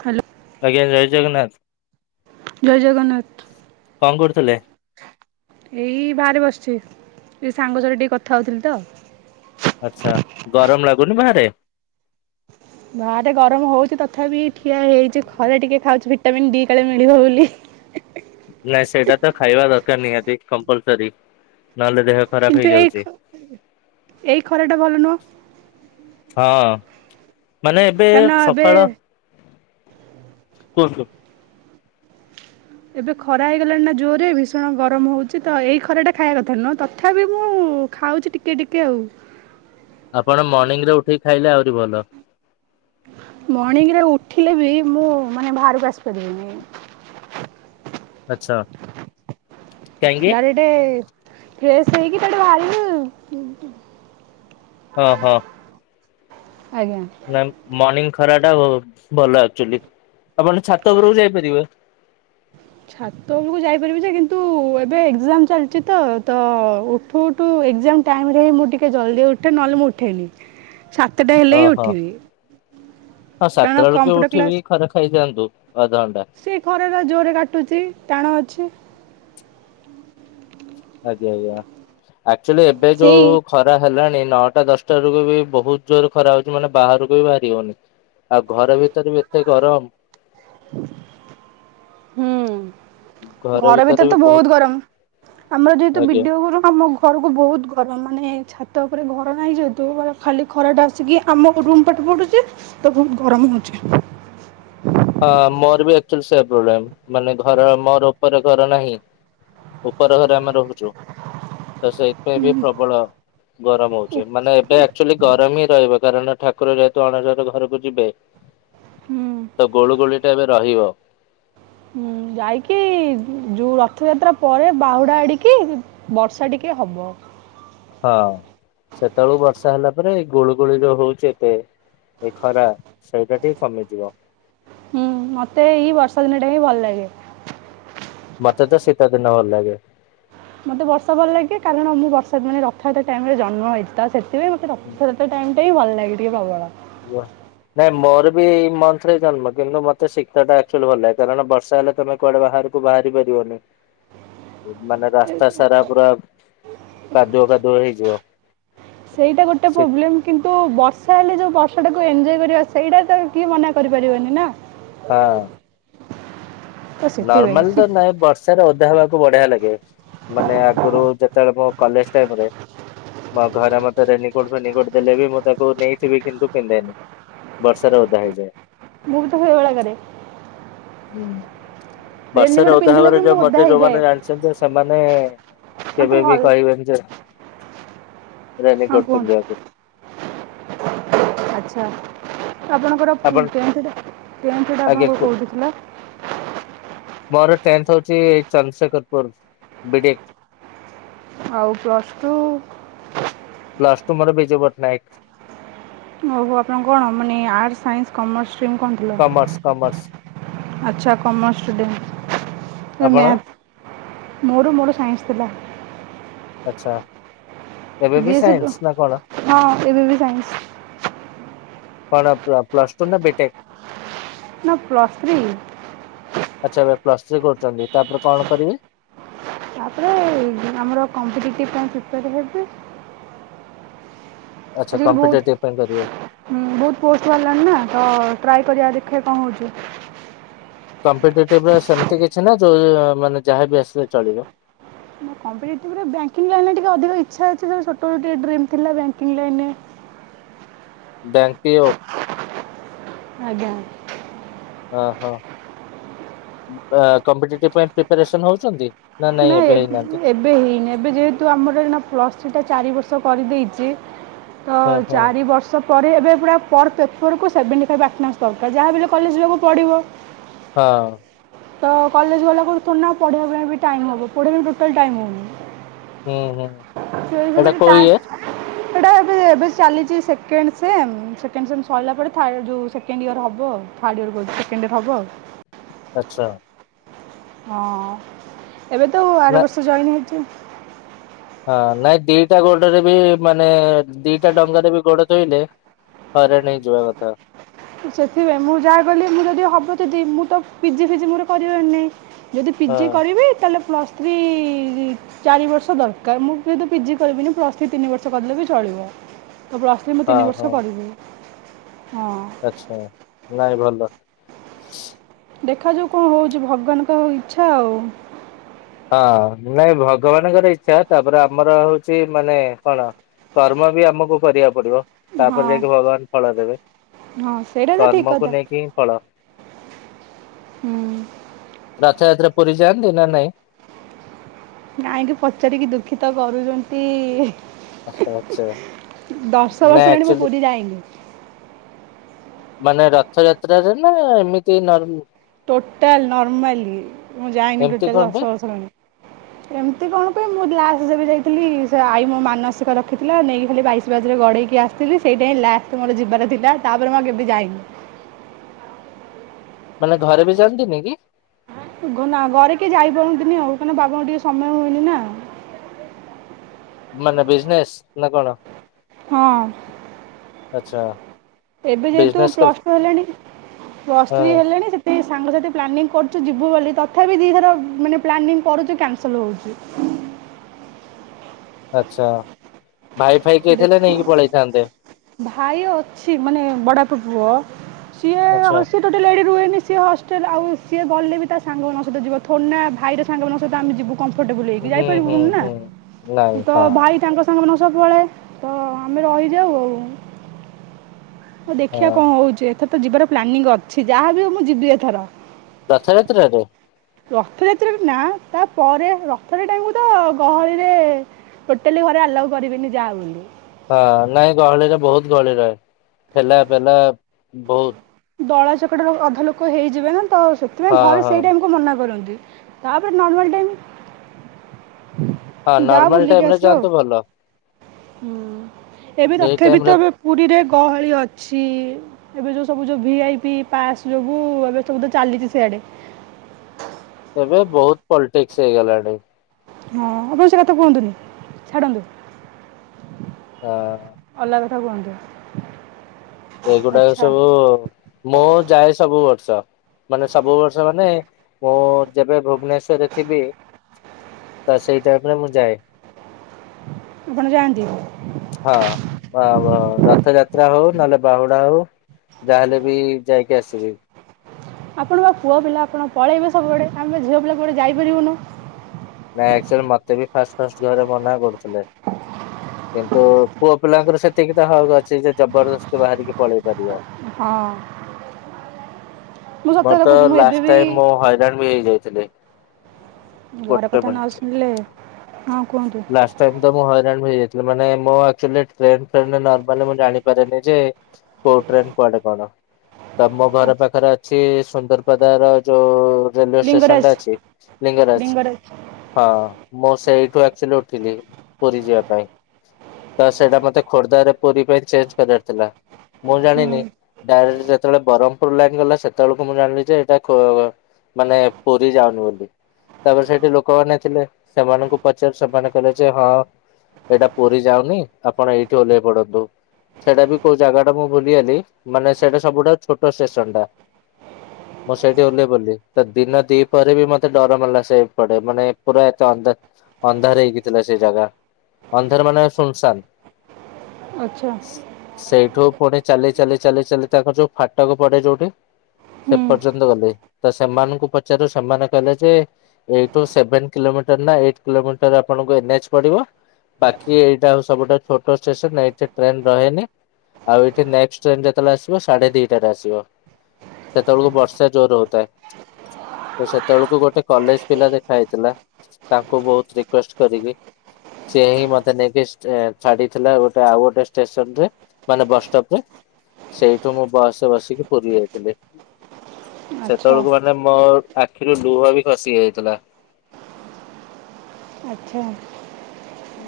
Hello. ଆଜ୍ଞା ଜୟ ଜଗନ୍ନାଥ। ଜୟ ଜଗନ୍ନାଥ। କଣ କରୁଥିଲେ? ଏଇ ବାହାରେ ବସିଛି ଏ ସାଙ୍ଗ ସାଥି ଟିକେ କଥା ହଉଥିଲି ତ। ଆଚ୍ଛା ଗରମ ଲାଗୁନି ବାହାରେ? ବାହାରେ ଗରମ ହଉଛି ତଥାପି ଠିଆ ହେଇଛି ଖରା ଟିକେ ଖାଉଛି। ମିନ ଡି କାଳେ ମିଳିବ ବୋଲି। ନାଇଁ ସେଇଟା ତ ଖାଇବା ଦରକାର ନିହାତି କମ୍ପଲସରୀ ନହେଲେ ଦେହ ଖରାପ କିନ୍ତୁ ଏଇ ହେଇଯାଉଛି। ଏଇ ଖରା ଟା ଭଲ ନୁହଁ। ହଁ ମାନେ ଏବେ କାରଣ ଏବେ ସକାଳ କୁହନ୍ତୁ? ଏବେ ଖରା ହେଇଗଲାଣି ନା ଜୋରରେ ଭୀଷଣ ଗରମ ହଉଛି ତ ଏଇ ଖରା ଟା ଖାଇବା କଥା ନୁହଁ ତଥାପି ମୁଁ ଖାଉଛି ଟିକେ ଟିକେ ଆଉ। ଆପଣ ମର୍ଣ୍ଣିିଂରେ ଉଠିକି ଖାଇଲେ ଆହୁରି ଭଲ। ମର୍ଣ୍ଣିଂରେ ଉଠିଲେ ବି ମୁଁ ମାନେ ବାହାରକୁ ଆସିପାରିବିନି। ଆଚ୍ଛା। କାହିଁକି? ଡାଇରେକ୍ଟ ଫ୍ରେଶ ହେଇ କି ଏଇଠୁ ବାହାରିଲୁ ହଁ ହଁ ଆଜ୍ଞା ମର୍ନିଙ୍ଗ ଖରାଟା ଭଲ ଆକଚୁଲି ଆପଣ ଛାତ ଉପରକୁ ଯାଇପାରିବେ। ଛାତ ଉପରକୁ ଯାଇପାରିବି ଯେ କିନ୍ତୁ ଏବେ ଏକ୍ଜାମ ଚାଲିଛି ତ ତ ଉଠୁ ଉଠୁ ଏକ୍ଜାମ ଟାଇମ ରେ ହିଁ ମୁଁ ଟିକେ ଜଲ୍ଦି ଉଠେ ନହେଲେ ମୁଁ ଉଠେନି ସାତଟା ହେଲେ ହିଁ ଓହୋ ଉଠିବି ହଁ ସାତଟା କାରଣ ବେଳକୁ କମ୍ପ୍ୟୁଟର ଉଠିବି କ୍ଲାସ ଖରା ଖାଇଯାଆନ୍ତୁ। ଅଧଘଣ୍ଟା ସେ ଖରା ଟା ଜୋରେ କାଟୁଛି ଟାଣ ଅଛି। ଆଜ୍ଞା ଆଜ୍ଞା ଆକ୍ଚୁଆଲି ଏବେ ସେଇ ଯୋଉ ଖରା ହେଲାଣି ନଅଟା ଦଶଟା ରୁ ବି ବହୁତ ଜୋର ଖରା ହଉଛି ମାନେ ବାହାରକୁ ବି ବାହାରି ହଉନି। ଆଉ ଘର ଭିତରେ ବି ଏତେ ଗରମ [inaudible] ହୁଁ ଘର ଭିତରେ ତ ବହୁତ ଗରମ। ଆମର ଯେହେତୁ ଆଜ୍ଞା ବିଡିଓରୁ ଆମ ଘରକୁ ବହୁତ ଗରମ ମାନେ ଛା ଛାତ ଉପରକୁ ଘର ନାହିଁ ଯେହେତୁ ମ ଖାଲି ଖରାଟା ଆସିକି ଆମ ରୁମ ପଟୁ ପଢୁଛି। ତ ବହୁତ ଗରମ ହଉଛି! [unintelligible] ହଁ ମୋର ଆକଚୁଆଲି ସେମ ପ୍ରୋବେଲମ ଘର ମୋର ଉପରେ ଘର ନାହିଁ। ଉପର ଘରେ ଆମେ ରହୁଛୁ। ତ ସେଇଥିପାଇଁ ବି ପ୍ରବଳ ଗରମ ହୁଁ। ହଉଛି ମାନେ ଏବେ ଆକ୍ଚୁଆଲି ଗରମ ହିଁ ରହିବ କାରଣ ଠାକୁର ଯେହେତୁ ଅଣସର ଘରକୁ ଯିବେ। ହୁଁ। ତ ଗୋଳୁ ଗୋଳି ଟା ଏବେ ରହିବ। ହୁଁ ଯାଇକି ଯୋଉ ରଥଯାତ୍ରା ପରେ ବାହୁଡା ଆଡିକି ବର୍ଷା ଟିକେ ଟିକେ ହବ। ହଁ ସେତେବେଳକୁ ବର୍ଷା ହେଲା ପରେ ଗୁଳୁ ଗୋଳିରେ ହଉଛି ଏବେ ଏ ଖରା ସେଇଟା ଟିକେ କମିଯିବ। ହୁଁ ମତେ ଏଇ ବର୍ଷା ଦିନ ଟା ହିଁ ଭଲ ଲାଗେ। ମତେ ତ ଶୀତଦିନ ଭଲ ଲାଗେ। ମତେ ବର୍ଷା ଭଲ ଲାଗେ କାରଣ ମୁଁ ବର୍ଷା ମାନେ ରଥଯାତ୍ରା ଟାଇମରେ ଜନ୍ମ ହେଇଥିଲା ତ ସେଇଥି ପାଇଁ ମତେ ରଥଯାତ୍ରା ଟାଇମଟା ହି ଭଲ ଲାଗେ ଟିକେଏ ପ୍ରବଳ। ହୁଆ। ନାଇଁ ମୋର ବି ଏଇ ମନ୍ଥ ରେ ଜନ୍ମ କିନ୍ତୁ ମତେ ଶୀତଟା ଆକ୍ଚୁଆଲି ଭଲ ଲାଗେ କାରଣ ବର୍ଷା ହେଲେ ତମେ କୁଆଡେ ବା ବାହାରକୁ ବାହାରି ପାରିବନି। ମାନେ ରାସ୍ତା ସାରା ପୁରା କାଦୁଅ କାଦୁଅ ହେଇଯିବ। ସେଇଟା ଗୋଟେ ସେ ପ୍ରୋବ୍ଲେମ କିନ୍ତୁ ବର୍ଷ ହେଲେ ଯେଉଁ ବର୍ଷଟାକୁ ଏଞ୍ଜୟ କରିବା ସେଇଟା ତ କିଏ ମନା କରିପାରିବନି ନା? ହଁ? ତ ସେଥିପାଇଁ ନର୍ମାଲ ତ ଶୀ- ନାଇଁ ବର୍ଷାରେ ଓଧା ହେବାକୁ ବଢିଆ ଲାଗେ। ମାନେ ଆଗରୁ ଯେତେବେଳେ ମୋ କଲେଜ ଟାଇମରେ ମୋ ଘରେ ମୋତେ ରେନିକୋର୍ଟ ଫେଣିକୋର୍ଟ ଦେଲେବି ମୁଁ ତାକୁ ନେଇଯିବି କିନ୍ତୁ ପିନ୍ଧେନି। ବର୍ଷାରେ ଓଦା ହେଇଯାଏ। ମୁଁ ବି ତା ସେଇ ଭଳିଆ କରେ। ହୁଁ ବର୍ଷାରେ ରେନିକୋଟ୍ ଓଦା ପିନ୍ଧିଲେ ବି ହବାରେ ମୁଁ ଯୋଉ ମ ଓଦା ହେଇଯାଏ ଯୋଉମାନେ ଜାଣିଛନ୍ତି ସେମାନେ ମୋତେ କେବେ ବି ଭଲ କହିବେନି ଯେ ହଁ ରେନିକୋଟ କୁହନ୍ତୁ ପିନ୍ଧିବାକୁ। ଆଚ୍ଛା ଆପଣଙ୍କର ଆପଣ ପ୍ୟାଣ୍ ସେଟ ପ୍ୟାଣ୍ଟ ସେଟ ଆଜ୍ଞା ଆପଣଙ୍କର କୁ କେଉଁଠି ଥିଲା? ମୋର ଟେନ୍ଥ ହଉଛି ଚନ୍ଦ୍ରଶେଖରପୁର ବିଡି ଆଉ ପ୍ଲସ୍ ଟୁ? ପ୍ଲସ ଟୁ ମୋର ବିଜୁ ପଟ୍ଟନାୟକ। ଆଉ ଆପଣଙ୍କ କଣ? ମାନେ arts science commerce commerce commerce. ଆଛା କମର୍ସ ଷ୍ଟୁଡେଣ୍ଟ ଆପଣ ମେଟ୍ ମୋ ମୋର ସାଇନ୍ସ ଥିଲା। ଆଚ୍ଛା। ଏବେ ବି ଏଇ ସାଇନ୍ସ ନା କଣ ହଁ ଏ ବବ ସାଇନ୍ସ କଣ ପ୍ଲସ ଟୁ ନା ବିଟେକ? ନ ପ୍ଲସ ଥ୍ରୀ। ପ୍ଲଥ୍ରୀ କରୁଛନ୍ତି। ତାପରେ କଣ କରିବି? ତାପରେ ଆମର କମପିଟେଟିଭ୍ ପାଇଁ ପ୍ରୀପେର୍ ହେବି। ଆଚ୍ଛା ଏ ବହୁ କମ୍ପିଟେଟିଭ ପାଇଁ କରିବେ ବହୁତ ପୋଷ୍ଟ ବାହାରିଲାନି ନା ତ ଟ୍ରାଏ କରିବା ଦେଖିବା କଣ ହଉଚି। କମ୍ପୀଟେଟିଭ୍ ସେମତି କିଛି ନା ଯୋଉ ମାନେ ଯାହାବି ଆସିଲେ ଚଳିବ। କମ୍ପିଟେଟିଭ ରେ ବ୍ୟାଙ୍କିଙ୍ଗ ଲାଇନ୍ ରେ ଅଧିକା ଇଛା ଅଛି ଛୋଠ ବେଳେ ଗୋଟେ ଡ୍ରିମ୍ ଥିଲା ବ୍ୟାଙ୍କିଙ୍ଗ ଲାଇନ୍ ରେ ବ୍ୟାଙ୍କ ପିଓ। ଆଜ୍ଞା। ଓହୋ କମ୍ପିଟେତିଭ ପାଇଁ ପ୍ରିପାରେସନ ହଉଛନ୍ତି। ନା ନାଇଁ ନାଁ ଏବେ ହେଇନାହାନ୍ତି ଏବେ ହେଇନି ଏବେ ଯେହେତୁ ଆମର ପ୍ଲସ୍ ଥ୍ରୀ ଟା ଚାରି ବର୍ଷ କରିଦେଇଛି। ତ ହଁ ହଁ ଚାରି ବର୍ଷ ପରେ ଏବେ ପୁରା ପର୍ ପେପରକୁ ସେଭେଣ୍ଟି ଫାଇଭ୍ ଆଟନାନ୍ସ ଦରକାର ଯାହାବଲେ କଲେଜ ଯିବାକୁ ପଡ଼ିବ। ହଁ। ତ କଲେଜ ଗଲାକୁଥ ନା ପଢ଼ିବା ପାଇଁ ବି ଟାଇମ୍ ହେବ ପଢ଼ିବା ପାଇଁ ଟୋଟାଲ୍ ଟାଇମ୍ ହେବନି। ହୁଁ ହୁଁ [unintelligible] ସେ ଏଇଟା କୋଉ ଇୟର ଟା ଏବେ ଚାଲିଛି ସେକେଣ୍ଡ ସେମ୍ ସେକେଣ୍ଡ ସେମ୍ ସରିଲା ପରେ ଯୋଉ ସେକେଣ୍ଡ ଇୟର ହବ ଥାର୍ଡ ଇୟର ସେକେଣ୍ଡ ହବ ଆଉ। ଆଛା। ହଁ ଏବେ ତ ଆର ନା ବର୍ଷ ଜଏନ୍ ହେଇଛି। ହଁ ନାଇଁ ଦିଟା ଗୋଡରେ ବି ମାନେ ଦିଟା ଡଙ୍ଗାରେ ବି ଗୋଡ ଧୋଇଁଲେ ହଇରାଣ ହେଇଜିବା କଥା। ସେଥିପାଇଁ ମୁଁ ଯାହା ଗଲି ମୁଁ ଯଦି ହବ ଯଦି ମୁଁ ତ ପିଜି ଫିଜି ମୋର କରିବାର ନାହିଁ। ଯଦି ହଁ ପିଜି କରିବି ତାହେଲେ ପ୍ଲସ୍ ଥ୍ରୀ ଚାରି ବର୍ଷ ଦରକାର ମୁଁ କିତୁ ପିଜି କରିବିନି ପ୍ରସ୍ ତିନି ବର୍ଷ କଦଲେ ବି ଚଳିବ। ପ୍ଲସ ଥ୍ରି ମୁଁ ହଁ ତିନି ବର୍ଷ କରିବି ହଁ। ଆଛା ନାଇଁ ଭଲ। ଦେଖାଯାଉ କଣ ହଉଛି ଭଗବାନଙ୍କ ଇଚ୍ଛା ଆଉ। ହଁ ନାଇଁ ଭଗବାନଙ୍କର ଇଛା ତାପରେ ଆମର ହଉଛି ମାନେ କଣ କର୍ମ ବି ଆମକୁ କରିବାକୁ ପଡିବ ହଁ ତାପରେ ଯାଇକି ଭଗବାନ ଫଳ ଦେବେ। ହଁ ସେଇଟା ତ ଠିକ୍ କର୍ମକୁ କଥା ନେଇକିଁ ଫଳ। ହୁଁ। ରଥଯାତ୍ରା ପୁରୀ ଯାନ୍ତି ନା ନାହିଁ? କାହିଁକି ପଚାରିକି ଦୁଃଖିତ କରୁଛନ୍ତି। ଆଚ୍ଛା ଦଶ ନାଇଁ ବର୍ଷ ଲଣି ମୁଁ ଆକ୍ଚୁଆଲି ପୁରୀ ଯାଇନି। ମାନେ ରଥଯାତ୍ରାରେ ନା ଏମିତି ନର ଟୋଟାଲ ନର୍ମଲ ମୁଁ ଯାାଇନ ଏମିତି ଟୋଟାଲ କଣ ଦଶ ପାଇଁ ବର୍ଷ ଲଣି। ଏମିତି କଣ କୁହ ମୁଲା ଆ ଯାଇଥିଲି ସେ ଆଈ ମୋ ମାନସିକ ରଖିଥିଲା ନେଇକି ଖାଲି ବାଇଶ ବାଜରେ ଗଢେଇକି ଆସିଥିଲି ସେଇଟା ଲାଷ୍ଟ ମୋର ଯିବାର ଥିଲା ତାପରେ ମୁଁ କେବେ ଯାଇନି। ମାନେ ଘରେ ବି ଯାଆନ୍ତିନି କି? ନା ଘରେ କି ଯାଇ ପାରୁନ୍ତିନି ଆଉ କାହିଁକନା ବାବାଙ୍କ ଟିକେ ସମୟ ହୁଏନି ନା। ମାନେ ବିଜନେସ ନା କଣ? ହଁ। ଆଛା। ଏବେ ଯେହେତୁ ପ୍ଲସ୍ ଟୁ ହେଲାଣି ପ୍ଲସ ହଁ ଥ୍ରୀ ହେଲାଣି ସେଥି ସାଙ୍ଗସଥି ପ୍ଲାନିଙ୍ଗ କରୁଛୁ ଯିବୁ ବୋଲି ତଥାପି ଦିଇଥର ମାନେ ପ୍ଲାନିଂ କରୁଛୁ କ୍ୟାନସଲ ହଉଛି। ଆଛା। ଦେଖ ଭାଇ ଅଛି ମାନେ ବଡ ପୁଅ ସିଏ ହ ଆଚ୍ଛା ସିଏ ଟୋଟାଲି ଏଠି ରୁହେନି ସିଏ ହଷ୍ଟେଲ ଆଉ ସିଏ ଗଲେ ବି ତା ସାଙ୍ଗମାନଙ୍କ ସହିତ ଯିବ ଥୋଡ଼ିନା ଭାଇର ସାଙ୍ଗମାନଙ୍କ ସହିତ ଆମେ ଯିବୁ। କଂଫର୍ତବ୍ଲେ ହେଇକି ହୁଁ ହୁଁ ଯାଇପାରିବୁନି ନା? ହୁଁ। ନାଇଁ ତ ହଁ ଭାଇ ତାଙ୍କ ସାଙ୍ଗମାନଙ୍କ ପଳାଏ ତ ଆମେ ରହିଯାଉ ଆଉ। ହଁ ଦେଖିବା କଣ ହଉଛି ଏଥର ତ ଯିବାର ପ୍ଲାନିଂ ଅଛି। ଯାହା ବିି ହଉ ମୁଁ ଯିବି ଏଥର। ରଥଯାତ୍ରାରେ? ରଥଯାତ୍ରା ନା ତାପରେ ରଥଯାତ୍ରା ଟାଇମ୍ କୁ ତ ଗହଳିରେ ଟୋଟାଲି ଘରେ ଆଲାଉ କରିବେନି ଯା ବୋଲି। ହଁ ନାଇଁ ଗହଳିରେ ବହୁତ ଗହଳି ରହେ ଠେଲା ଫେଲା ବହୁତ। ଦଳା ଚକଟାରେ ଅଧା ଲୋକ ହେଇଯିବେ ନା ତ ସେଥିପାଇଁ ହଁ ଘରେ ହଁ ସେଇଟାଇମକୁ ମନା କରନ୍ତି। ତାପରେ ନର୍ମାଲ ଟାଇମ ହଁ ଯା ନର୍ମାଲ ବୁଲିକି ଟାଇମ ରେ ଆସିବ ଆଉ। ଯାଆନ୍ତୁ ଭଲ। ହୁଁ ଏବେ ଏଇ ତଥାପି ଟାଇମ ତ ରେ ପୁରୀରେ ଗହଳି ଅଛି। ଏବେ ଯୋଉ ସବୁ ଯୋଉ ଭି ଆଇ ପି ପାସ୍ ଯୋଗୁ ଏବେ ସବୁ ଚାଲିଛି ସେଆଡେ। ଏବେ ବହୁତ ପଲିଟିକ୍ସ ହେଇଗଲାଣି। ହଁ ଆପଣ ସେ କଥା କୁହନ୍ତୁନି ଛାଡନ୍ତୁ। ହଁ। କୁହନ୍ତୁ ଏଗୁଡାକ ଆଚ୍ଛା ସବୁ ମୁଁ ଯାଏ ସବୁବେଳେ ମାନେ ସବୁ ବର୍ଷ ମାନେ ମୁଁ ଯେବେ ଭୁବନେଶ୍ଵରରେ ଥିବି ତ ସେଇ ଟାଇମ ରେ ମୁଁ ଯାଏ। ଆପଣ ଜାନ୍ତି? ହଁ ରଥଯାତ୍ରା ହଉ ନହେଲେ ବାହୁଡା ହଉ ଯାହାହେଲେ ବି ଯାଇକି ଆସିବି ଆପଣ ବା ପୁଅ ପିଲା ଆପଣ ପଳେଇବେ ସବୁବେଳେ ଆମେ ଝିଅ ପିଲା କୁଆଡ଼େ ଯାଇପାରିବୁନୁ। ନାଇଁ ଆକଚୁଆଲି ମତେ ବି ଫାଷ୍ଟ ଫାଷ୍ଟ ଘରେ ମନା କରୁଥିଲେ। କିନ୍ତୁ ପୁଅ ପିଲାଙ୍କର ସେତିକି ତ ହକ ଅଛି ଯେ ଜବରଦସ୍ତି ବାହାରିକି ପଳେଇ ପାରିବ। ହଁ। ମୁଁ ମୋର ସତରେ ତ କହୁଛି ମୁଁ ଏବେ ଲାଷ୍ଟ ବି ଟାଇମ ମୁଁ ହଇରାନବି ହେଇଯାଇଥିଲି। ଘର ଗୋଟେ କଥା ନ ମିନିଟ୍। ଶୁଣିଲେ ହଁ କୁହନ୍ତୁ। ଲାଷ୍ଟ ଟାଇମ ତ ମୁଁ ହଇରାଣ ବି ହେଇଯାଇଥିଲି। ମାନେ ମୁଁ ଆକଚୁଆଲି ଟ୍ରେନ ଫ୍ରେନ୍ ରେ ନର୍ମାଲରେ ମୁଁ ଜାଣିପାରିନି ଯେ କୋଉ ଟ୍ରେନ କୁଆଡେ କଣ? ତ ମୋ ଘର ଆଚ୍ଛା ପାଖରେ ଅଛି ସୁନ୍ଦରପଦା ର ଯୋଉ ରେଲୱେ ଷ୍ଟେସନ ଟା ଲିଙ୍ଗରାଜ ଅଛି ଲିଙ୍ଗରାଜ ହଁ ମୁଁ ସେଇଠୁ ଚଲ ଉଠିଲି ପୁର ଯିବା ପାଇଁ ତ ସେଇଟା ମତେ ଖୋର୍ଦ୍ଧାରେ ପୁରୀ ପାଇଁ ଚେଞ୍ଜ କରିବାର ଥିଲା। ମୁଁ ଜାଣିନି ହୁଁ ଡାଇରେକ୍ଟ ଯେତେବେଳେ ବ୍ରହ୍ମପୁର ଲାଗି ଗଲା ସେତେବେଳକୁ ମୁଁ ଜାଣିଲି ଯେ ଏଇଟା ମାନେ ପୁରୀ ଯାଉନି ବୋଲି ତାପରେ ସେଠି ଲୋକମାନେ ଥିଲେ ସେମାନଙ୍କୁ ପଚାରି ସେମାନେ କହିଲେ ଯେ ହଁ ଏଇଟା ପୁରୀ ଯାଉନି ଆପଣ ଏଇଠି ଓହ୍ଲେଇ ପଡନ୍ତୁ। ସେଇଟା ବି କୋଉ ଜାଗା ଟା ମୁଁ ଭୁଲିଗଲି ମାନେ ସେଇଟା ସବୁଠାରୁ ଛୋଟ ଷ୍ଟେସନ ଟା। ମୁଁ ସେଇଠି ଓହ୍ଲେଇ ପଡ଼ିଲି ତ ଦିନ ଦି ପହରେ ବି ମତେ ଡର ମାଡିଲା ସେପଡେ ମାନେ ପୁରା ଏତେ ଅନ୍ଦାର ଅନ୍ଧାର ହେଇକିଥିଲା ସେ ଜାଗା ଅନ୍ଧାର ମାନେ ସୁନସାନ ଆଚ୍ଛା ସେଠୁ ପୁଣି ଚାଲି ଚାଲି ଚାଲି ତାଙ୍କର ଯୋଉ ଫାଟକ ପଡେ ଯୋଉଠି ସେ ହୁଁ ପର୍ଯ୍ୟନ୍ତ ଗଲେ ତ ସେମାନଙ୍କୁ ପଚାରୁ ସେମାନେ କହିଲେ ଯେ ଏଇ ଟୁ ସେଭେନ କିଲୋ ମି ଗୋଟେ ହେଲା ଏଇଟ କିଲୋମିଟର ଆପଣଙ୍କୁ ଏନ ଏଚ୍ ପଡିବ। ବାକି ଏଇଟା ଆଉ ସବୁଠାରୁ ଛୋଟ ଷ୍ଟେସନ ଏଇଠି ଟ୍ରେନ ରହେନି। ଆଉ ଏଠି ନେକ୍ସଟ୍ ଟ୍ରେନ ଯେତେବେଳେ ଆସିବ ସାଢେ ଦିଟାରେ ଆସିବ। ସେତବେଳକୁ ବର୍ଷା ଜୋରେ ହଉଥାଏ। ତ ସେତବେଳକୁ ଗୋଟେ କଲେଜ ପିଲା ଦେଖା ହେଇଥିଲା ତା କୁ ବୋହୁତ ରିକୁଏଷ୍ଟ କରିକି ସିଏ ହି ମତେ ନେଇକି ଟ୍ରେ ଛାଡିଥିଲା ଗୋଟେ ଆଉ ଗୋଟେ ଷ୍ଟେସନରେ ମାନେ ବସ ଟପ୍ ରେ। ସେଇଠୁ ମୁଁ ବସରେ ବସିକି ପୁରୀ ଯାଇଥିଲି। ଆଚ୍ଛା ସେତବେଳକୁ ମାନେ ମୋ ଆଖିରୁ ଲୁହ ବି ଖସି ଯାଇଥିଲା। ଆଚ୍ଛା। ହୁଁ।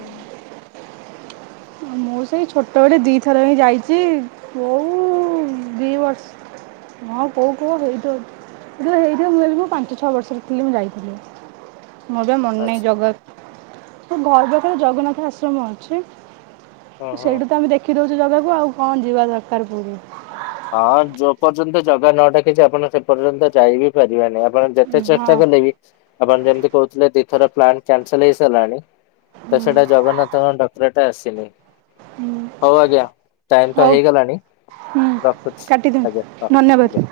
ମୁଁ ସେଇ ଛୋଟବେଳେ ଦୁଇଥର ହିଁ ଯାଇଛି। କୋଉ ଦି ବର୍ଷ ହଁ କୋଉ କୋଉ ସେଇଠି ଅଛି। [unintelligible] ମୁଁ ଖାଲି ପାଞ୍ଚ ଛଅ ବର୍ଷର ଥିଲି ମୁଁ ଯାଇଥିଲି। ମୋର ବି ମନେ ନାହିଁ ଆଚ୍ଛା ଜଗ ତୋ ଘର ପାଖରେ ଜଗନ୍ନାଥ ଆଶ୍ରମ ଅଛି। ହଁ ହଁ। ସେଇଠୁ ତ ଆମେ ଦେଖି ଦୋଉଚୁ ଜାଗାକୁ ଆଉ କଣ ଯିବା ଦରକାର ପୁରୀ। ହଁ ଯୋଉ ପର୍ଯ୍ୟନ୍ତ ଜାଗା ନ ଡାକିଛି ଆପଣ ସେ ପର୍ଯ୍ୟନ୍ତ ଯାଇ ବିି ପାରିବେନି, ଆପଣ ଯେତେ ଯେତେ ହଁ ଚେଷ୍ଟା କଲେ ବି ଆପଣ ଯେମିତି କହୁଥିଲେ ଦଇଥର ପ୍ଲାନ୍ କ୍ୟାନସେଲ୍ ହେଇସାରିଲାଣି। ତ ସେଟା ଜଗନ୍ନାଥଙ୍କ ଡକରାଟା ଆସିିନି। ହୁଁ ହୋଉ ଆଜ୍ଞା ଟାଇମ୍ ତ ହଉ ହେଇଗଲାଣି। ହୁଁ ରଖୁଚି ଆଜ୍ଞା ହଁ କାଟିଦିଅନ୍ତୁ ଆଜ୍ଞା। ଧନ୍ୟବାଦ